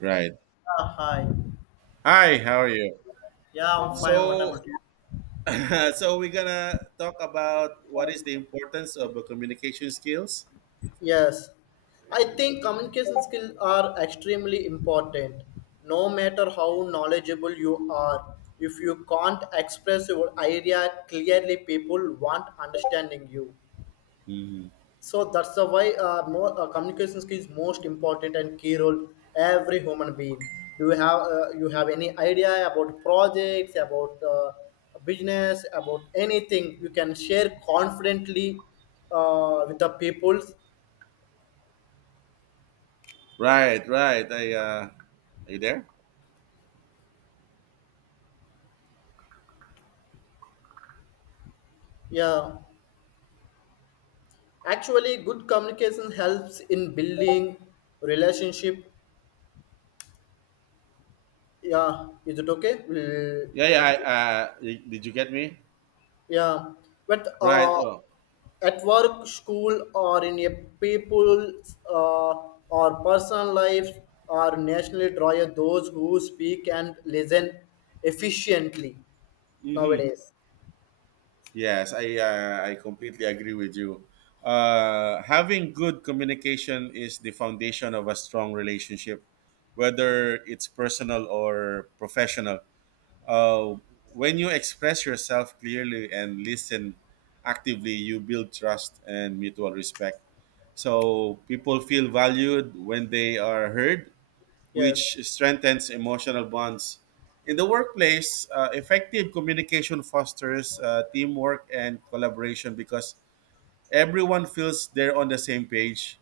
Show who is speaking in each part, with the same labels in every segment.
Speaker 1: Right.
Speaker 2: Hi.
Speaker 1: Hi, how are you?
Speaker 2: Yeah, I'm fine. What
Speaker 1: So,
Speaker 2: about you?
Speaker 1: so we're gonna talk about what is the importance of communication skills.
Speaker 2: Yes, I think communication skills are extremely important. No matter how knowledgeable you are, if you can't express your idea clearly, people won't understanding you.
Speaker 1: Mhm.
Speaker 2: So that's the why more communication skill is most important and key role every human being. Do you have You have any idea about projects, about business, about anything? You can share confidently with the people.
Speaker 1: Right, right. I Are you there?
Speaker 2: Yeah, actually, good communication helps in building relationship. Yeah, is it okay? We'll
Speaker 1: Yeah, yeah.
Speaker 2: continue.
Speaker 1: Did you get me?
Speaker 2: Yeah, but
Speaker 1: Right. Oh,
Speaker 2: at work, school, or in a people's or personal life, are nationally draw those who speak and listen efficiently
Speaker 1: hmm
Speaker 2: nowadays.
Speaker 1: yes. I completely agree with you. Having good communication is the foundation of a strong relationship, whether it's personal or professional. Uh, when you express yourself clearly and listen actively, you build trust and mutual respect. So people feel valued when they are heard,
Speaker 2: Yes,
Speaker 1: which strengthens emotional bonds. In the workplace, effective communication fosters teamwork and collaboration because everyone feels they're on the same page.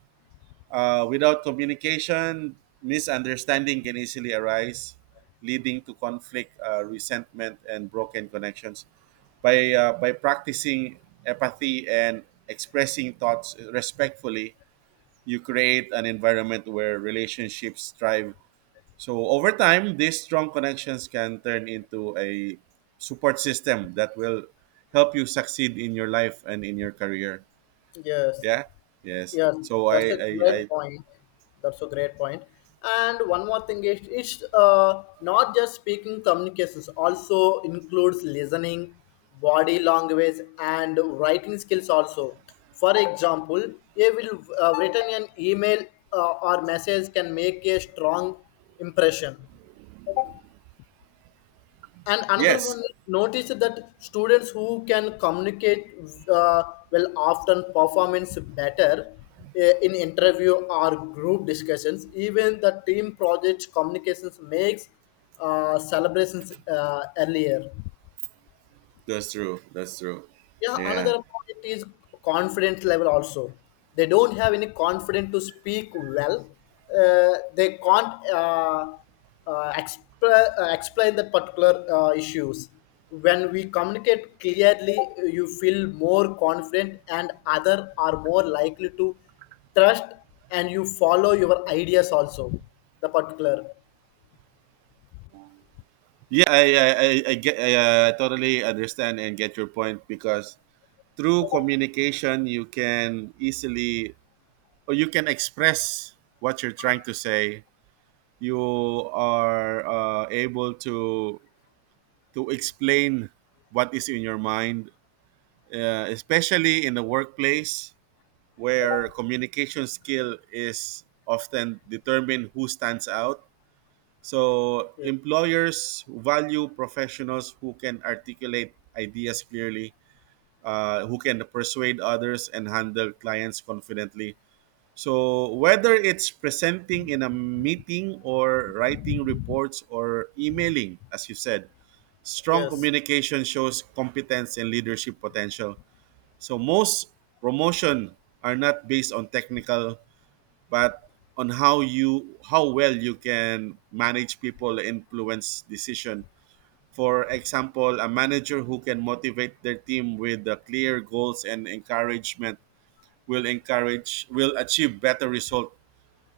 Speaker 1: Without communication, misunderstanding can easily arise, leading to conflict, resentment, and broken connections. By practicing empathy and expressing thoughts respectfully, you create an environment where relationships thrive. So, over time, these strong connections can turn into a support system that will help you succeed in your life and in your career.
Speaker 2: yes.
Speaker 1: Yeah. Yes.
Speaker 2: Yes,
Speaker 1: So I,
Speaker 2: that's a
Speaker 1: I,
Speaker 2: great
Speaker 1: I
Speaker 2: point. That's a great point. And one more thing is, it's not just speaking communications, also includes listening, body language, and writing skills also. For example, a will written an email or message can make a strong impression and another
Speaker 1: yes.
Speaker 2: one, notice that students who can communicate uh, will often performance better in interview or group discussions. Even the team project communications makes celebrations earlier.
Speaker 1: That's true. That's true.
Speaker 2: Yeah,
Speaker 1: Yeah.
Speaker 2: another point is confidence level also. They don't have any confidence to speak well. They can't explain the particular issues. When we communicate clearly, you feel more confident, and other are more likely to trust, and you follow your ideas also. The particular,
Speaker 1: Yeah, I totally understand and get your point because through communication you can easily or you can express what you're trying to say. You are able to explain what is in your mind, especially in the workplace where communication skill is often determine who stands out. So employers value professionals who can articulate ideas clearly, who can persuade others and handle clients confidently. So whether it's presenting in a meeting or writing reports or emailing, as you said, strong
Speaker 2: yes,
Speaker 1: communication shows competence and leadership potential. So most promotion are not based on technical but on how well you can manage people influence decision. For example, a manager who can motivate their team with the clear goals and encouragement will achieve better result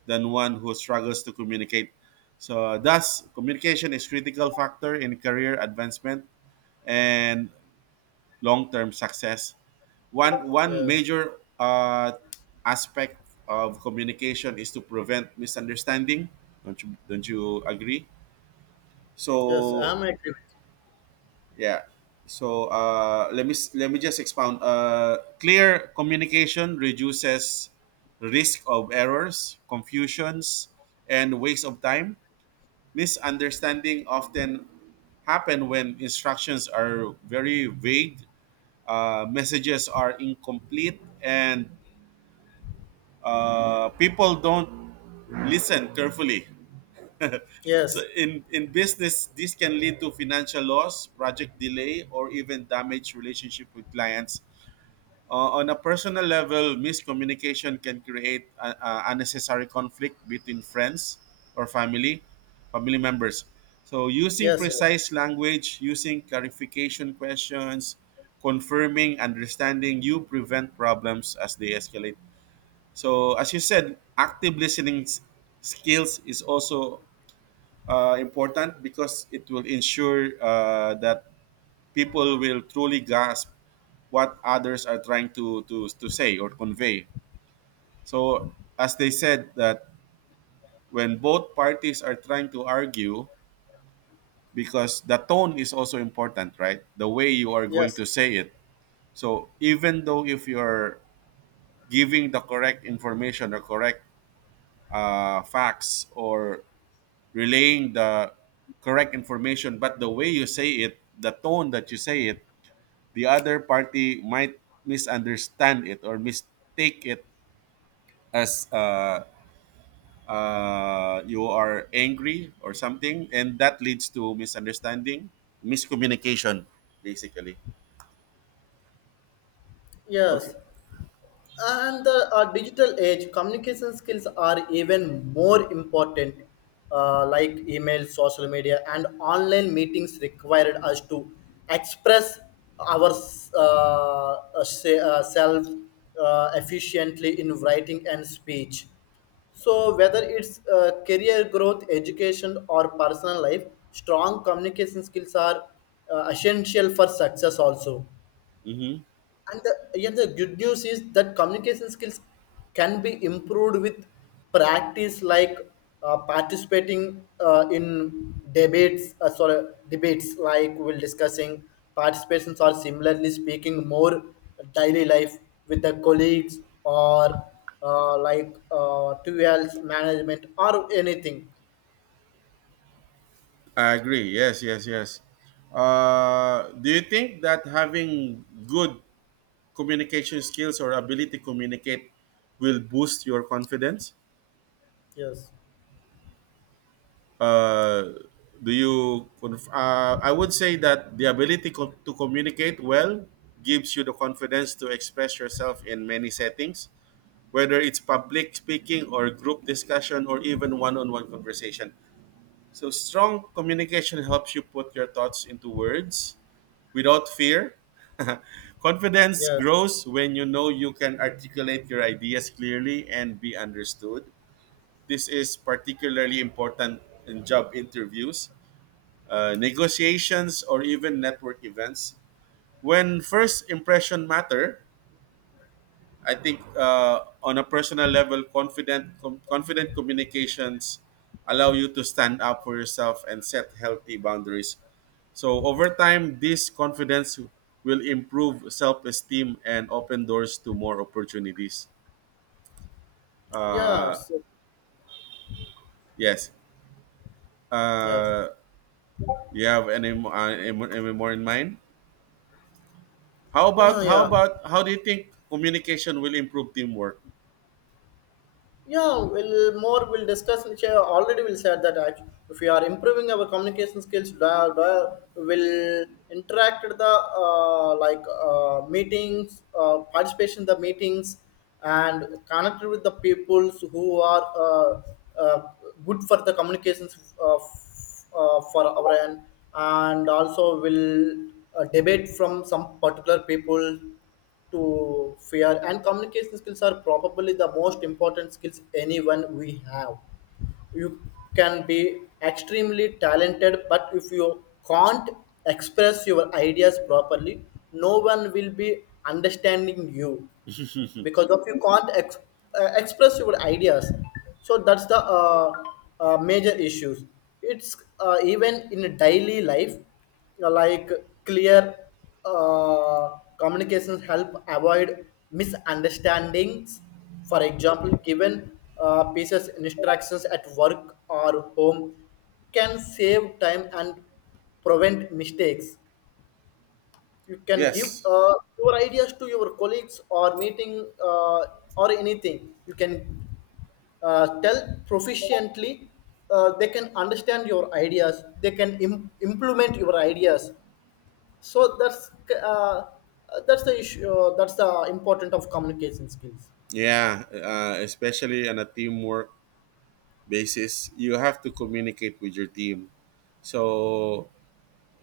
Speaker 1: than one who struggles to communicate. So thus communication is critical factor in career advancement and long-term success. One
Speaker 2: yes,
Speaker 1: major uh, aspect of communication is to prevent misunderstanding. Don't you agree?
Speaker 2: yes,
Speaker 1: So
Speaker 2: I'm agree with you.
Speaker 1: yeah. So let me just expound. Clear communication reduces risk of errors, confusions, and waste of time. Misunderstanding often happen when instructions are very vague, messages are incomplete, and people don't listen carefully. So
Speaker 2: Yes,
Speaker 1: in business, this can lead to financial loss, project delay, or even damage relationship with clients. On a personal level, miscommunication can create unnecessary conflict between friends or family, family members. So, using
Speaker 2: yes,
Speaker 1: precise language, using clarification questions, confirming, understanding, you prevent problems as they escalate. So, as you said, active skills is also important because it will ensure that people will truly grasp what others are trying to say or convey. So, as they said, that when both parties are trying to argue, because the tone is also important, right? The way you are going
Speaker 2: yes,
Speaker 1: to say it. So, even though if you're giving the correct information or correct facts or relaying the correct information, but the way you say it, the tone that you say it, the other party might misunderstand it or mistake it as you are angry or something, and that leads to misunderstanding, miscommunication, basically. Okay.
Speaker 2: yes. And the digital age communication skills are even more important, like email social media and online meetings required us to express our self efficiently in writing and speech. So whether it's career growth, education, or personal life, strong communication skills are essential for success also.
Speaker 1: Mm-hmm.
Speaker 2: And yet the good news is that communication skills can be improved with practice, like participating in debates. Sorry, debates like we're discussing participations or similarly speaking more daily life with the colleagues or like 2L's management or anything.
Speaker 1: I agree. Yes, yes, yes. Do you think that having good communication skills or ability to communicate will boost your confidence?
Speaker 2: Yes.
Speaker 1: uh, I would say that the to communicate well gives you the confidence to express yourself in many settings, whether it's public speaking or group discussion or even one-on-one conversation. So strong communication helps you put your thoughts into words without fear. Confidence
Speaker 2: Yes.
Speaker 1: grows when you know you can articulate your ideas clearly and be understood. This is particularly important in job interviews, negotiations, or even network events. When first impression matter, I think on a personal level, confident communications allow you to stand up for yourself and set healthy boundaries. So over time, this confidence will improve self-esteem and open doors to more opportunities.
Speaker 2: Yeah.
Speaker 1: Uh,
Speaker 2: So,
Speaker 1: yes.
Speaker 2: yes.
Speaker 1: Uh, you have any, mo- any mo- Any more in mind? How
Speaker 2: Yeah.
Speaker 1: about how
Speaker 2: Yeah.
Speaker 1: about how do you think communication will improve teamwork?
Speaker 2: Yeah, we'll discuss which I already will said that if we are improving our communication skills, will interact with the, like meetings, participation in the meetings, and connect with the peoples who are uh, good for the communications for our end, and also will debate from some particular people to fear. And communication skills are probably the most important skills anyone we have. You can be extremely talented, but if you can't express your ideas properly, no one will be understanding you because of you can't express your ideas. So that's the major issues. It's even in daily life, like clear communications help avoid misunderstandings. For example, given pieces instructions at work or home can save time and prevent mistakes. You can give
Speaker 1: Yes.
Speaker 2: your ideas to your colleagues or meeting, or anything. You can tell proficiently, they can understand your ideas, they can implement your ideas. So uh, that's the issue, that's the important of communication skills.
Speaker 1: Yeah. Especially on a teamwork basis, you have to communicate with your team. So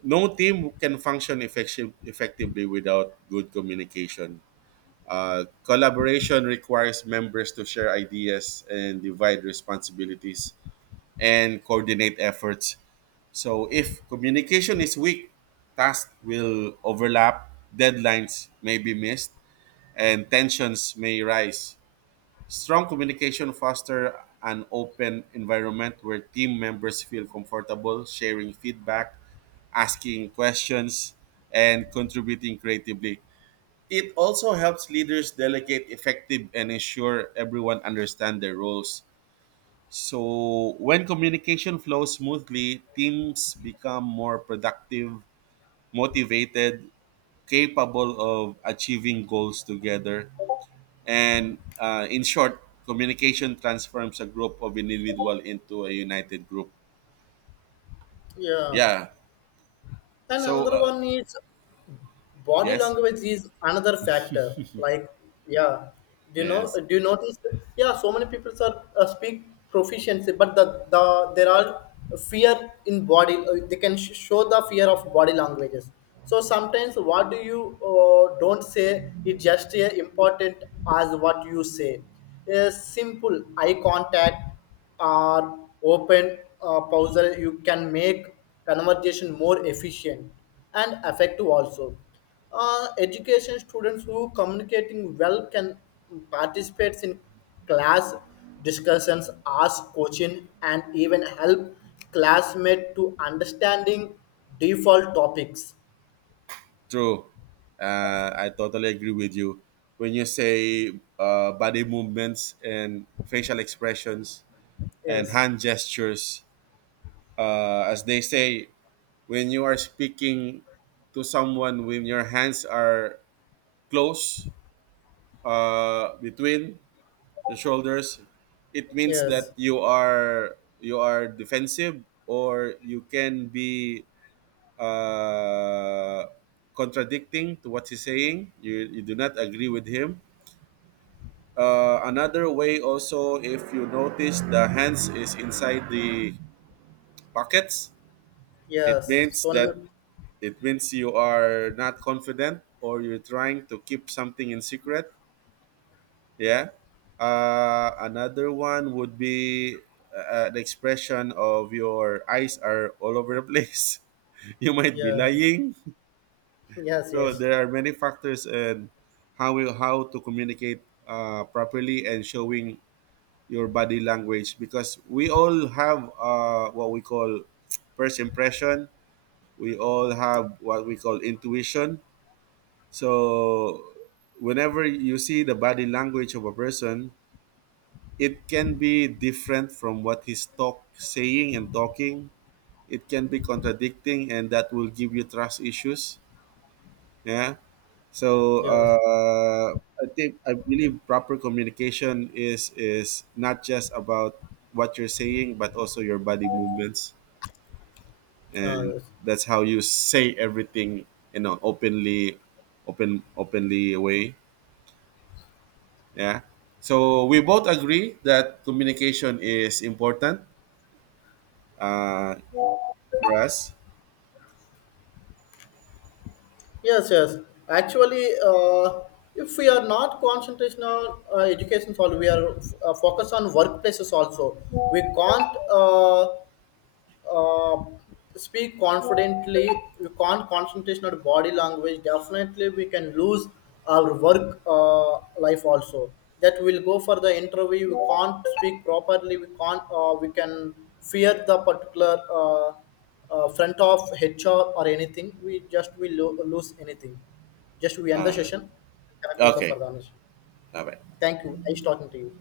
Speaker 1: no team can function effectively without good communication. Collaboration requires members to share ideas and divide responsibilities and coordinate efforts. So if communication is weak, tasks will overlap, deadlines may be missed, and tensions may rise. Strong communication fosters an open environment where team members feel comfortable sharing feedback, asking questions, and contributing creatively. It also helps leaders delegate effective and ensure everyone understands their roles. So, when communication flows smoothly, teams become more productive, motivated, capable of achieving goals together. And in short, communication transforms a group of individual into a united group.
Speaker 2: Yeah,
Speaker 1: Yeah.
Speaker 2: and
Speaker 1: So,
Speaker 2: another
Speaker 1: uh,
Speaker 2: one is body
Speaker 1: yes,
Speaker 2: language is another factor, like, yeah. Do
Speaker 1: yes,
Speaker 2: do you notice, yeah, so many people are speak proficiency, but the there are fear in body, they can show the fear of body languages. So sometimes what do you don't say is just important as what you say. A simple eye contact are open, puzzle you can make conversation more efficient and effective also. Education students who communicating well can participate in class discussions, ask question, and even help classmate to understanding default topics.
Speaker 1: true. I totally agree with you. When you say body movements and facial expressions and
Speaker 2: Yes,
Speaker 1: hand gestures, as they say, when you are speaking to someone, when your hands are close between the shoulders, it means that
Speaker 2: yes,
Speaker 1: you are defensive, or you can be uh, contradicting to what he's saying. You do not agree with him. Another way also, if you notice the hands is inside the pockets, it
Speaker 2: yes.
Speaker 1: means
Speaker 2: So,
Speaker 1: that it means you are not confident or you're trying to keep something in secret. Yeah. Another one would be the expression of your eyes are all over the place. You might be
Speaker 2: yes,
Speaker 1: lying.
Speaker 2: yes, yes,
Speaker 1: So
Speaker 2: yes.
Speaker 1: there are many factors, and how to communicate properly and showing your body language, because we all have what we call first impression. We all have what we call intuition. So whenever you see the body language of a person, it can be different from what he's talk saying and talking. It can be contradicting, and that will give you trust issues. Yeah. So
Speaker 2: Yes,
Speaker 1: I think I believe proper communication is not just about what you're saying, but also your body movements, and
Speaker 2: yes.
Speaker 1: that's how you say everything in an openly way. Yeah. So we both agree that communication is important, uh, for us.
Speaker 2: Yes, yes. Actually, if we are not concentration on education, only, we are focused on workplaces also. We can't. Uh, Speak confidently, we can't concentrate on body language, definitely we can lose our work, life also. That we will go for the interview, we can't speak properly, we can't we can fear the particular uh, front of hr or anything. We just, lose anything, just we end the
Speaker 1: Uh,
Speaker 2: session, connect with the
Speaker 1: okay.
Speaker 2: further.
Speaker 1: Bye bye.
Speaker 2: Thank you, nice talking to you.